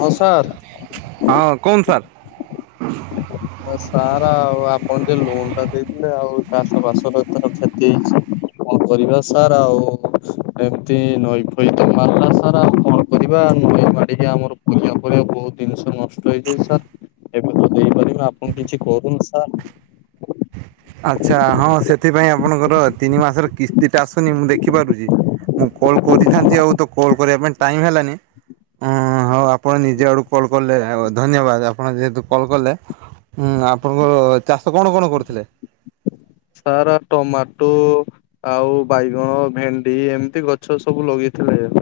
ହଁ, ସାର୍! ହଁ, କହନ୍ତୁ ସାର୍। ସାର୍ ଆଉ ଆପଣ ଯେ ଲୋନ୍ ଟା ଦେଇଥିଲେ। ଆଉ, ଚାଷ ବାସ ଏଥର କ୍ଷତି ହେଇଛି କଣ କରିବା ସାର୍ ଆଉ? ଏମିତି ନଈ ଫଇତ୍ ମାରିଲା ସାର୍ ଆଉ କଣ? କରିବା, ନଈ ମାଡିକି ଆମର ପରିବା ଫରିବା ବହୁତ ଦିନିଷ ନଷ୍ଟ ହେଇଛି ସାର୍। ଏବେ ତ ଦେଇପାରିବୁନି। ଆପଣ କିଛି କରୁନ୍ ସାର୍? ଆଚ୍ଛା, ହଁ ସେଥିପାଇଁ ଆପଣଙ୍କର ତିନି ମାସର କିସ୍ତି ଟା ଆସୁନି। ମୁଁ ଦେଖିପାରୁଛି। ମୁଁ କଲ୍ କରିଥାନ୍ତି ଆଉ ତ, କଲ୍ କରିବା ପାଇଁ ଟାଇମ୍ ହେଲାନି? ହଁ, ହଉ ଆପଣ ନିଜେ ଆଡକୁ କଲ୍ କଲେ, ଆଉ ଧନ୍ୟବାଦ! ଆପଣ ଯେହେତୁ କଲ୍ କଲେ। ହୁଁ, ଆପଣଙ୍କର ଚାଷ କଣ କଣ କରୁଥିଲେ? ସାରା ଟମାଟୁ। ଆଉ ବାଇଗଣ, ଭେଣ୍ଡି ଏମିତି ଗଛ ସବୁ ଲଗେଇଥିଲେ ଆଉ।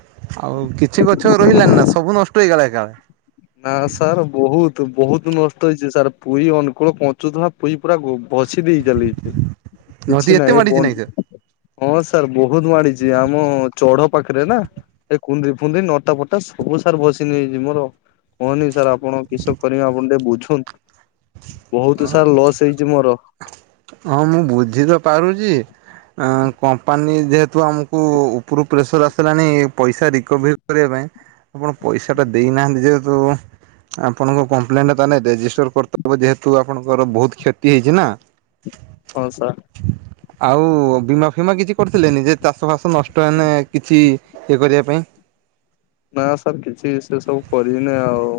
ଆଉ, କିଛି ଗଛ ରହିଲାନି ନା, ସବୁ ନଷ୍ଟ ହେଇଗଲା ଏକାବେଳେ। ନା ସାର୍ ବହୁତ ବହୁତ ନଷ୍ଟ ହେଇଛି, ସାର୍ ପୁଇ ଅନୁକୂଳ ପହଞ୍ଚୁଥିଲା। ପୁଇ ପୁରା ଗୋ ପଛି ଦେଇ ଚାଲିଛି। ନଦୀ କିଛି ଏତେ ନାହିଁ ମାଡ଼ିଛି ନାଇଁ ସେ? ବନ୍ଦ। ହଁ, ସାର୍ ବହୁତ ମାଡିଛି। ଆମ ଚଢ ପାଖରେ ନା! ଏଇ କୁନ୍ଦିରି ଫୁନ୍ଦରି ନଟା ଫଟା ସବୁ ସାର ଭସେନେଇଯାଇଚି ମୋର। କୁହନି ସାର୍ ଆପଣ କିସ କରିବେ ଆପଣ ଟିକେ ବୁଝୁନ୍? ବହୁତ ସାର୍ ଲସ୍ ହେଇଛି ମୋର। ହଁ, ମୁଁ ବୁଝି ତ ପାରୁଛି! ଆଁ କମ୍ପାନୀ ଯେହେତୁ ଆମକୁ ଉପରୁ ପ୍ରେସର୍ ଆସିଲାଣି ପଇସା ରିକଭର୍ କରିବା ପାଇଁ ଆପଣ ପଇସା ଟା ଦେଇନାହାଁନ୍ତି, ଯେହେତୁ ଆପଣଙ୍କ କଂପ୍ଲେନ୍ ଟା ତାହେନେ ରେଜିଷ୍ଟର୍ କରିତେ ଦବ, ଯେହେତୁ ଆପଣଙ୍କର ବହୁତ କ୍ଷତି ହେଇଛି ନା! ହଉ ସାର୍। ଆଉ, ବୀମା ଫିମା କିଛି କରିଥିଲେନି, ଯେ ଚାଷ ଫାସ ନଷ୍ଟ ହେନ କିଛି ଇଏ କରିବା ପାଇଁ। ନା ସାର୍ କିଛି, ସେ ସବୁ କରିନି ଆଉ।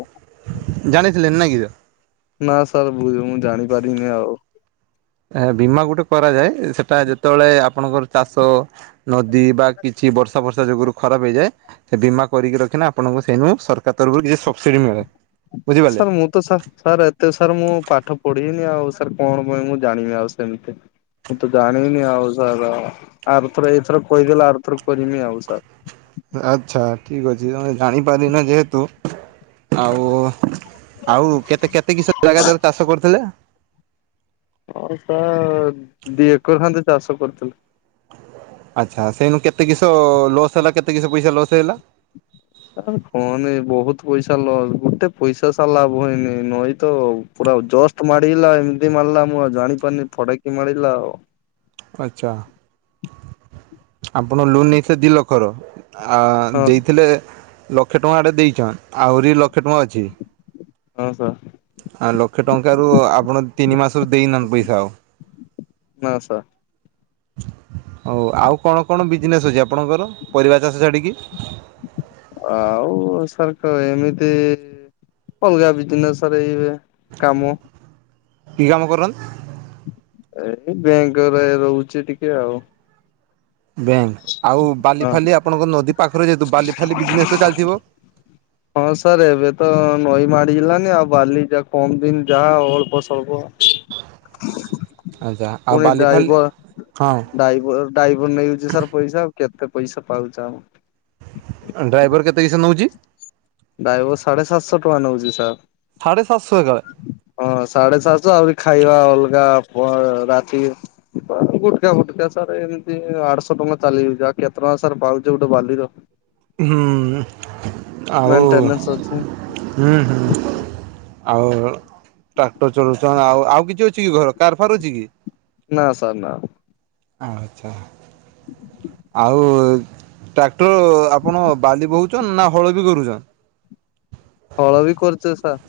ଜାଣିଥିଲେ ନାଇକିତ। ନା, ସାର୍ ଭୁଲ୍ ରେ ମୁଁ ଜାଣିପାରିନି ଆଉ। ବୀମା ଗୁଟେ କରାଯାଏ। ସେଟା ଯେତେବେଳେ ଆପଣଙ୍କର ଚାଷ ନଦୀ ବା କିଛି ବର୍ଷା ବର୍ଷା ଯୋଗୁରୁ ଖରାପ ହେଇଯାଏ! ସେ ବୀମା କରିକି ରଖିନେ, ଆପଣଙ୍କୁ ସେଇନୁ ସରକାର ତରଫରୁ କିଛି ସବସିଡ଼ି ମିଳେ। ବୁଝିପାରିଲେ। ସାର୍ ମୁଁ ସାର୍, ଏତେ ସାର୍ ମୁଁ ପାଠ ପଢିନି ଆଉ, ସାର୍ କଣ ପାଇଁ ମୁଁ ଜାଣିବି ଆଉ ସେମିତି? ମୁଁ, ତ ଜାଣିନି ଆଉ ସାର୍। ଆରଥର ଏଇଥର କହିଦେଲେ ଆରଥର କରମି ଆଉ ସାର୍। ଆଚ୍ଛା, ଠିକ୍ ଅଛି। ତମେ ଜାଣିପାରିନ ଯେହେତୁ ଆଉ! ଆଉ, କେତେ କେତେ କିଷ ଜାଗା ଧେରେ ଚାଷ କରୁଥିଲେ? ହଁ, ସାର୍ ଦି ଏକର ଖଣ୍ଡେ ଚାଷ କରୁଥିଲି। ଆଚ୍ଛା, ସେଇନୁ କେତେ କିିଷ ଲସ୍ ହେଲା କେତେ କିସ ପଇସା ଲସ୍ ହେଇଲା? ସାର୍ କହନି ବହୁତ ପଇସା ଲସ୍! ଗୁଟେ ପଇସା ସାର୍ ଲାଭ ହେଇନି। ନଈ ତ ଆଉ ପୁରା ଆଉ ଜଷ୍ଟ ମାଡିଲା, ଏମିତି ମାରିଲା, ମୁଁ ଆଉ ଜାଣି ପାରିନି, ଫଡାକି ମାରିଲା ଆଉ। ଆଛା, ଆପଣ ଲୋନ୍ ନେଇ ସେ ଦି ଲକ୍ଷର। ଆଁ ହଁ ଦେଇଥିଲେ, ଲକ୍ଷେ ଟଙ୍କାଟେଁ ଦେଇଛନ୍। ଆହୁରି ଲକ୍ଷେ ଟଙ୍କା ଅଛି। ହଁ, ସା ଆ ଲକ୍ଷେ ଟଙ୍କାରୁ ଆପଣ ତିନି ମାସରୁ ଦେଇନାହାଁନ୍ତି ପଇସା ଆଉ। ନା, ସା ହଉ, ଆଉ କଣ କଣ ବିଜିନେସ୍ ଅଛି ଆପଣଙ୍କର, ପରିବା ଚାଷ ଛାଡିକି? ଆଉ ସାର୍ ତ ଏମିତି କଣକରିବା ବିଯିନେସ ରେ ଏଇ କାମ କି କାମ କରନ୍ତି? ଏଇ ବେଙ୍କରେ ରହୁଛି ଟିକେ ଆଉ। ବ୍ୟାଙ୍କ ଆଉ ହଁ। ବାଲିଫାଲି ଆପଣଙ୍କ ନଦୀ ପାଖରେ ଯେହେତୁ ବାଲିଫାଲି ବିଯିନେସ ତ ଚାଲିଥିବ? ହଁ ସାରେ ଏବେ ତ ନଈ ମାଡିଗଲାନି ଆଉ ବାଲି ଯା କମ ଦିନ ଯାହା ଅଳ୍ପ ସଳ୍ପ ଆଚ୍ଛା ଆଉ ପୁଣି ବାଲି ଫାଲି ଡ୍ରାଇଭର ହଁ ଡ୍ରାଇଭର ଡ୍ରାଇଭର ନେଇଯାଉଛି ସାର୍ ପଇସା ଆଉ କେତେ ପଇସା ପାଉଚ ଆମେ। ଡ୍ରାଇଭର କେତେ କିସ ନେଉଛି? ଡ୍ରାଇଭର ସାଢେ ସାତଶହ ଟଙ୍କା ନେଉଛି ସାର୍। ସାଢେ ସାତଶହ ଏକାବେଳେ? ହଁ ସାଢେ ସାତଶହ ଆହୁରି ଖାଇବା ଅଲଗା ପ ରାତିକି ଘୁଟକା ଫୁଟୁକା ସାର୍ ଏମିତି ଆଠଶହ ଟଙ୍କା ଚାଲିଯାଉଛି ଆଉ କେତେ ଟଙ୍କା ସାର୍ ପାଉଛି ଗୋଟେ ବାଲିର। ହୁ ଆଉ ମେଣ୍ଟେନାନ୍ସ ଅଛି ହୁଁ ହୁଁ। ଆଉ ଟ୍ରାକ୍ଟର ଚଳଉଛନ୍ ଆଉ ଆଉ କିଛି ଅଛି କି ଘର କାର ଫାର ଅଛି କି? ନା ସାର୍ ନା। ଆଚ୍ଛା। ଆଉ ଟ୍ରାକ୍ଟର ଆପଣ ବାଲି ବୋହୁଛନ ନା ହଳ ବି କରୁଛନ୍? ହଳ ବି କରୁଛେ ସାର୍।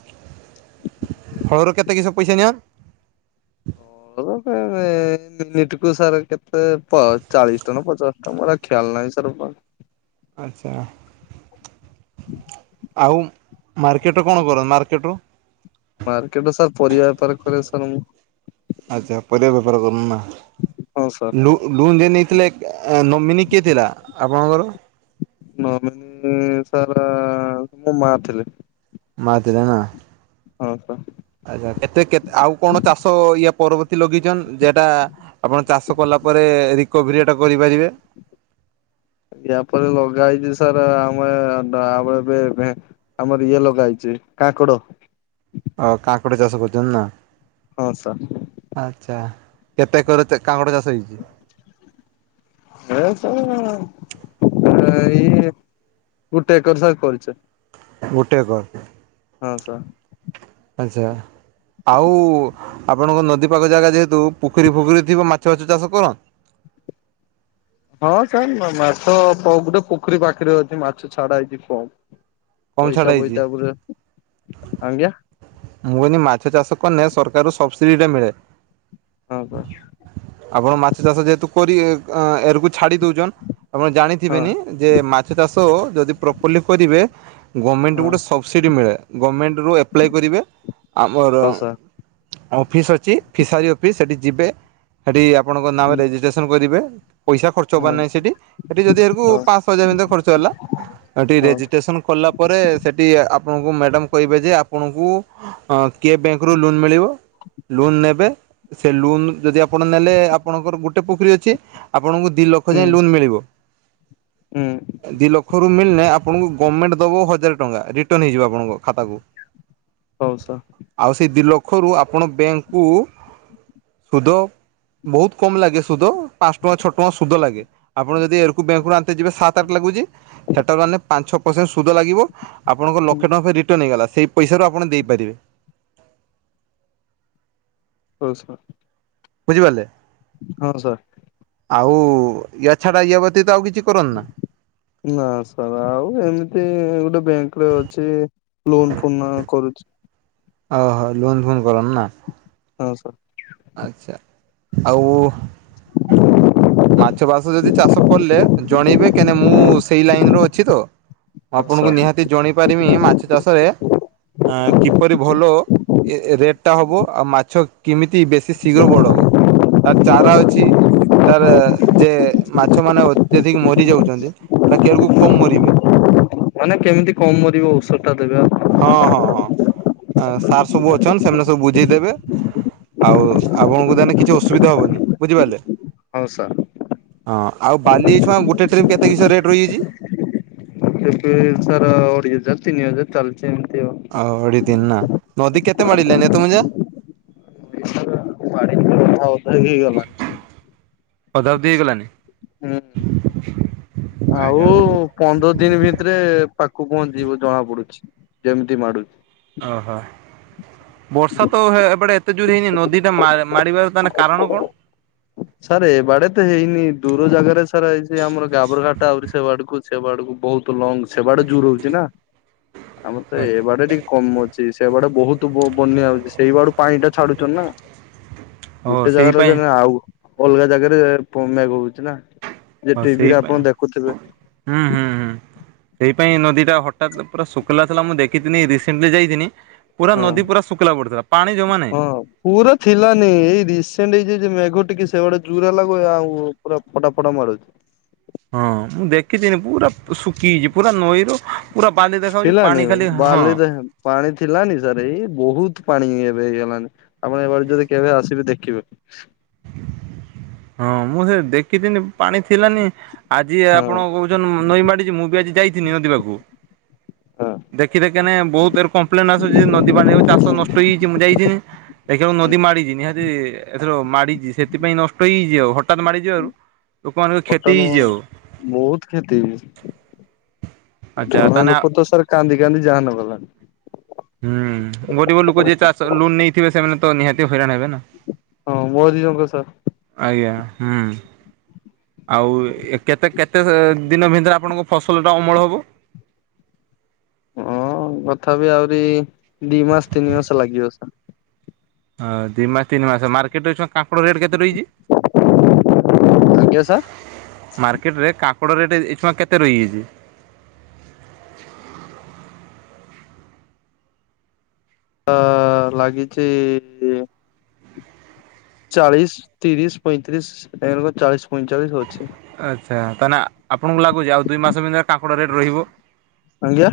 ହଳରୁ କେତେ କିସ ପଇସା ନିଅ? [inaudible] ନିଟ୍ କୁ ସାର୍ କେତେ ପ ଚାଳିଶ ଟଙ୍କ ନା ପଚାଶ ଟଙ୍କା ମୋର ଖିଆଲ ନାହିଁ ସାର୍ ଆଚ୍ଛା। ହୁଁ। ଆଉ ମାର୍କେଟରେ କଣ କର ମାର୍କେଟ ରୁ? ମାର୍କେଟ ସାର୍ ପରିବା ବେପାର କରେ ସାର୍ ମୁଁ। ଆଚ୍ଛା ପରିବା ବେପାର କର ନା ହଁ ସାର୍ ଲୁ ଲୋନ୍ ଯେଏ ନେଇଥିଲେ ନମିନି କିଏ ଥିଲା ଆପଣଙ୍କର? ନୋମିନୀ ସାର୍ ମୋ ମା ଥିଲେ। ମା ଥିଲା ନା। ଓହୋ। ଆଛା କେତେ କେତେ ଆଉ କଣ ଚାଷ ଇଏ ପରବର୍ତୀ ଲଗେଇଛନ୍ ଯେଟା ଆପଣ ଚାଷ କଲା ପରେ ରିକଭରି ଏଟା କରିପାରିବେ। ୟାପରେ ଲଗା ହେଇଛି ସାର୍ ଆମେ ବା ଭେ ଆମର ଇଏ ଲଗା ହେଇଛି କାଙ୍କଡ। ଅ କାଙ୍କଡ଼ ଚାଷ କରିଛନ୍ତି ନା। ହଁ ସାର୍। ଆଚ୍ଛା କେତେ ଏକର କାଙ୍କଡ଼ ଚାଷ ହେଇଛି? ଏ ତ ଏଇ ଗୋଟେ ଏକର ସାର୍ କରିଚୁ। ଗୋଟେ ଏକର। ହଁ ସାର୍। ଆଚ୍ଛା। ଆଉ ଆପଣଙ୍କ ନଦୀପାଖ ଜାଗା ଯେହେତୁ ପୋଖରୀ ଫୁଖରୀ ଥିବ ମାଛ ଫାଛ ଚାଷ କରୁ ହଁ ସାର୍ ମାଛ ଗୋଟେ ପୋଖରୀ ପାଖରେ ଅଛି ମାଛ ଛାଡା ହେଇଛି କମ୍। କମ୍ ଛାଡ଼ ପଇସା ପଇ ହେଇଛି ତା ଉପୁରା ଆଜ୍ଞା। ମୁଁ କହିଲି ମାଛ ଚାଷ କନେ ସରକାରୁ ସବସିଡି ଟା ମିଳେ। କଣ କରଚୁ? ଆପଣ ମାଛ ଚାଷ ଯେହେତୁ କରିବେ ଏରକୁ ଛାଡି ଦଉଛନ୍ ଆପଣ ହଁ ଜାଣିଥିବେନି ଯେ ମାଛ ଚାଷ ଯଦି ପ୍ରପର୍ଲି କରିବେ ଗମେଣ୍ଟ ରୁ ହଁ ଗୋଟେ ସବ୍ସିଡ୍ ମିଳେ ଗମେଣ୍ଟ ରୁ ଆପ୍ଲାଏ କରିବେ। ମୋର ହଉ ସାର୍ ଅଫିସ୍ ଅଛି ଫିସାରୀ ଅଫିସ୍ ସେଇଠି ଯିବେ। ସେଠି ଆପଣଙ୍କ ନାଁ ରେ ହୁଁ ରେଜିଷ୍ଟ୍ରେସନ କରିିବେ। ପଇସା ଖର୍ଚ୍ଚ ପବାର ହଁ ନାହିଁ ସେଟି ସେଠି ଯଦି ଏରଙ୍କୁ ହଁ ପାଞ୍ଚଶହ ହଜାର ଭିତରେ ଖର୍ଚ୍ଚ ହେଲା। ଠି ହଁ ରେଜିଷ୍ଟ୍ରେସନ କଲା ପରେ ସେଠି ଆପଣଙ୍କୁ ମ୍ୟାଡାମ କହିବେ ଯେ ଆପଣଙ୍କୁ ହଁ କିଏ ବ୍ୟାଙ୍କରୁ ଲୋନ୍ ମିଳିବ ଲୋନ୍ ନେବେ। ସେ ଲୁନ୍ ଯଦି ଆପଣ ନେଲେ ଆପଣଙ୍କର ଗୋଟେ ପୋଖରୀ ଅଛି ଆପଣଙ୍କୁ ଦି ହୁଁ ଲକ୍ଷ ଲୋନ୍ ମିଳବ ହୁଁ ଦି ଲକ୍ଷ ଲୋନ୍ ମିଳିନେ ଆପଣଙ୍କୁ ଗମେଣ୍ଟ ଦବ ହଜାର ଟଙ୍କା ରିଟର୍ନ ହେଇଯିବ ଆପଣଙ୍କ ଖାତାକୁ। ହଉ ସାର୍। ଆଉ ସେ ଦୁଇ ଲକ୍ଷରୁ ଆପଣ ବ୍ୟାଙ୍କକୁ ସୁଧ ବହୁତ କମ୍ ଲାଗେ ସୁଧ ପାଞ୍ଚ ଟଙ୍କା ଛଅ ଟଙ୍କା ସୁଧ ଲାଗେ। ଆପଣ ଯଦି ଏରକୁ ବେଙ୍କ ରୁ ଆଣିତେ ଯିବେ ସାତ ଆଠ ଲାଗୁଛି ସେଟା ରୁ ଆଣିଲେ ପାଞ୍ଚ ଛଅ ପର୍ସେଣ୍ଟ ସୁଧ ଲାଗିବ। ଆପଣଙ୍କ ହୁଁ ଲକ୍ଷେ ଟଙ୍କା ରିଟର୍ଣ୍ଣ ହେଇଗଲା ସେଇ ପଇସାରୁ ଆପଣ ଦେଇପାରିବେ। ହଉ ସାର୍। ବୁଝିପାରିଲେ। ହଁ ସାର୍। ଆଉ ୟା ଛାଡା ୟା ବ୍ୟତୀତ ଆଉ କିଛି କରନି ନା। ନା ସାର୍ ଆଉ ଏମିତି ଗୋଟେ ବ୍ୟାଙ୍କ ରେ ଅଛି। ଲୋନ୍ ଫୁନ ଆଉ କରୁଛି। ଓ ହଉ ଲୋନ ଫନ କରନ ନା। ହଁ ସାର୍। ଆଚ୍ଛା ଆଉ ମାଛ ବାସ ଯଦି ଚାଷ କଲେ ଜଣେଇବେ କାହିଁନା ମୁଁ ସେଇ ଲାଇନ୍ ରେ ଅଛି ତ। ମୁଁ ହଉ ଆପଣଙ୍କୁ ସାର୍ ନିହାତି ଜଣେଇ ପାରିବି ମାଛ ଚାଷରେ ଆ କିପରି ଭଲ ରେଟ୍ ଟା ହବ ଆଉ ମାଛ କେମିତି ବେଶ ସେ ଶୀଘ୍ର ବଡ ହବ ହଉ ଚାରା ସାର୍ ଅଛି। ତାର ଯେ ମାଛ ମାନେ ଅତ୍ୟଧିକ ମରି ଯାଉଛନ୍ତି। ଏଟ କିୟରକୁ କମ୍ ମରିବେ। ମାନେ କେମିତି କମ ମରିବ ଔଷଧ ଟା ଦେବେ ଆଉ। ହଁ ହଁ ହଁ ସାର୍ ସବୁ ଅଛନ୍ତିନ୍ ସେମାନେ ସବୁ ବୁଝେଇଦେବେ। ଆଉ ଆପଣଙ୍କୁ ତାହେଲେ କିଛି ଅସୁବିଧା ହବନି ବୁଝିପାରିଲେ। ହଉ ସାର୍ ହଁ ଆଉ ବାଲି ଛୁଆ ଗୋଟେ ଟ୍ରିପ କେତେ କିସ ରେଟ ରହିଯାଇଛି। ସେ ସର ଯତି ନି ଚାଲଚ ଏମତି [inaudible] ଅଉ ଅଢି ଦତିନି ନା ନଦୀ କେତେ ମାଡ଼ିଲେନି ତମଁ ଯା ବାଡି କଥାଉଥା ହେଇଗଲାଣି [inaudible] ପଦାର୍ ଦ ହେଇଗଲଣିି। ହୁଁ ଆଉ ପନ୍ଦର ଦିନ ଭିତରେ ପାଖକୁ ପହଞ୍ଚିବ ଜଣା ପଡୁଛି ଯେମିତି ମାଡୁଛି। ଓହୋ। ବର୍ଷା ତ ଏବେଟେ ଏତେ ଜୋର ହେଇନି ନଦୀ ଟା ମାରିବାର ତାହେଲେ କାରଣ କଣ? ସାର୍ ଏ ବାଡେ ତ ହେଇନି ଦୂର ଜାଗାରେ ସାର୍ ଏଇଛି ଆମର ଗାବରଘାଟ ଆହୁରି ସେ ବାଡକୁ ବା ଆଡକୁ ବହୁତ ଲଙ୍ଗ ସେ ବାଡେ ଜୋର ହଉଛି ନା ଆମର ତ ଏ ବାଡେ ଟିକେ କମ ଅଛି ସେ ବାଡେ ବହୁତ ବନ୍ୟା ହଛି ସେଇ ବାଡୁ ପାଣି ଟା ଛାଡୁଛନ୍ତି ନା। ଓହୋ ଗୋଟେ ସେଇ ଜାଗାର ଯେ ପାଇଁ ଆଉ ଅଲଗା ଜାଗାରେ ମେଘ ହଉଛି ନା। ଯେ ହଉ ଟିଭିରେ ସେଇ ଆପଣ ପାଇଁ ଦେଖୁଥିବେ ଇ ହୁଁ ହୁଁ ହୁଁ। ସେଇ ପାଇଁ ନଦୀ ଟା ହଠାତ ପୁରା ଶୁଖିଲ ଥିଲା। ମୁଁ ଦେଖିିନି ରିସେଣ୍ଟଲି ଯାଇଥିନି। ପୁରା ହଁ ନଦୀ ପୁରା ଶୁଖିଲା ପଡୁଥିଲା ପାଣି ଜମା ନାହିଁ। ହଁ ପୁରା ଥିଲାନି ଏଇ ରିସେଣ୍ଟ ଏଇ ଯ ମେଘ ଟିକେ ସେଡେ ଜୁରା ଲାଗୁ ଆଉ ପୁରା ଫଟା ଫଟା ମାରୁଛି। ହଁ ମୁଁ ଦେଖିଥିନି ପୁରା ଶୁଖିାଇଛି ପୁରା ନଈର ପୁରା ବାଲି ଦେଖାାଯେଉଛି ଥିଲାନି ପାଣି ଖାଲି ହଁ। ବାଲି ପାଣି ଥିଲାନି ସାର୍ ଏଇ ବହୁତ ପାଣି ଏବେ ହେଇଗଲାଣି। ଆପଣ ଏଭଳି ଯଦି କେବେ ଆସିବେ ଦେଖିବେ। ହଁ ମୁଁ ସେ ଦେଖିିନି ପାଣି ଥିଲାନି ଆଜି ହଁ ଆପଣ କହୁ ନଈ ମାଡିଛି ମୁଁ ବି ଆଜି ଯାଇଥିନି ନଦୀ ପାକୁ ହଁ ଦେଖି ଦେଖ ବହୁତ ଏ କମ୍ପ୍ଲେନ ଆସୁଛି ନଦୀ ବା ଚାଷ ହୁଁ ନଷ୍ଟ ହେଇଯାଇଛି ମୁଁ ଯାଇି ଦେଖିବାକୁ ହୁଁ ନଦୀ ମାଡିଛି ନିହାତି ମାଡିଛି ସେଥିପାଇଁ ନଷ୍ଟ ହେଇଯଇଛି ଆଉ ହଠାତ୍ ମାଡିଯିବ ଆଉ। ଅଟନ ବହୁତ କ୍ଷତି [inaudible] ଆଚ୍ଛା ତାନେ ଲୋକ ତ ସାର କାନ୍ଦି କାନ୍ଦି ଜାନ ଗଲା। ହୁଁ ଗରିବ ଲୋକ ଯଏ ଚାଷ ଲୋନ୍ ନେଇଥିବେ, ସେମାନେ ତ ନିହାତି ହଇରାଣ ହେବେ ନା। ହଁ ମୋ ଦିନଙ୍କ ସ ଆଜ୍ଞା ହୁଁ। ଆଉ କେତେ କେତେ ଦିନ ଭିତରେ ଆପଣଙ୍କ ଫସଲଟା ଅମଳ ହେବ? ହଁ କଥାପି ଆହୁରି ଦି ମାସ ତିନି ମାସ ଲାଗିବ ସାର୍। ହଁ ଦିଇ ମାସ ତିନି ମାସ ମାର୍କେଟରେ ଛୁଆ କାଙ୍କଡ ରେଟ୍ କେତେ ରହିଛି? କେ ସାର୍? ମାର୍କେଟ ରେ କାକଡ ରେଟ ଏଛୁଆ କେତେ ରହିଯାଇଛି? ତ ଲାଗିଛି ଚାଳିଶ ତିରିଶ ପଇଁତିରିଶ ଏମ୍ ଚାଳିଶ ପଇଁଚାଳିଶ ଅଛେ। ଆଚ୍ଛା ତାନେ ଆପଣଙ୍କୁ ଲାଗୁଛି ଆଉ ଦୁଇ ମାସ ଭିତରେ କାଙ୍କଡ଼ ରେଟ୍ ରହିବ। ଆଜ୍ଞା।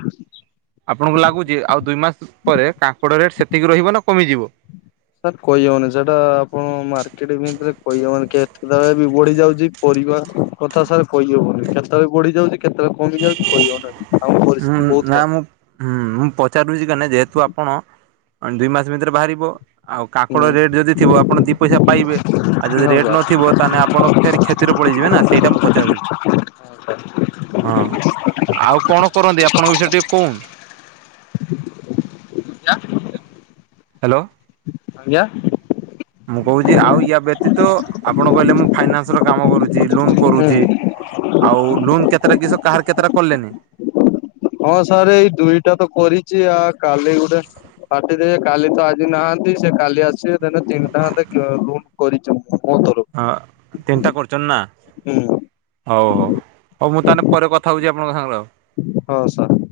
ଆପଣଙ୍କୁ ଲାଗୁଛି ଆଉ ଦୁଇ ମାସ ପରେ କାଙ୍କଡ଼ ରେଟ୍ ସେତିକି ରହିବ ନା କମିଯିବ? ସାର୍ କହିହବନି ସେଟା ଆପଣ ମାର୍କେଟ ଭରେ କହିହବନି କେତେବେଳେ ବି ବଢି ଯାଉଛି ପରିବା କଥା ସାର କହିହବନି କେତେବେଳେ ବଢିଯାଉଛି କେତେବେଳେ କମି ଯାଉଛି କହିହବନି? ଆମ ହୁଁ ପରିସ୍ଥିତି ବହୁତ ନା ଖରାପ ମୁଁ ହୁଁ ମୁଁ ପଚାରୁଛି କାହିଁ ଯେହେତୁ ଆପଣ ଦୁଇ ମାସ ଭିତରେ ବାହାରିବ ଆଉ କାଙ୍କଡ଼ ହୁଁ ରେଟ୍ ଯଦି ଥିବ ଆପଣ ଦିଇ ପଇସା ପାଇବେ ଆଉ ଯଦି ହଁ ରେଟ୍ ସାର୍ ନଥିବ ତାହେଲେ ଆପଣ ଫେର କ୍ଷତିରେ ପଳଯିବ ନା ସେଇଟା ମୁଁ ପଚାରୁଛି ହ ହଁ ଆଉ କଣ କରନ୍ତି ଆପଣଙ୍କ ବିଷୟରେ ଟିକେ କହୁନ ହ୍ୟାଲୋ ଆଜ୍ଞା ମୁଁ କହୁଛି ଆଉ ୟା ବ୍ୟତୀତ ଆପଣ କହିଲେ ମୁଁ ଫାଇନାନ୍ସର କାମ କରୁଛି ଲୋନ ହୁଁ। କରୁଛି ଆଉ ଲୋନ୍ କେତେଟା କିସ କାହାର କେତେଟା କଲେନି ହଁ ସାର୍ ଏଇ ଦୁଇଟା ତ କରିଛି ଆ କାଲି ଗୋଟେ କଟିଦବେ କାଲି ତ ଆଜି ନାହାନ୍ତି ସେ କାଲି ଆସିବେ ତିନି ଟଙ୍କା ଲୋନ୍ କରିଛ ମ ତର ହଁ ତିନିଟା କରୁଛନ ନା। ହୁଁ ହଉ ହଉ ହଉ ମୁଁ ତାହେଲେ ପରେ କଥା ହଉଛି ଆପଣଙ୍କ ସାଙ୍ଗରେ ଆଉ। ହଁ ସାର୍।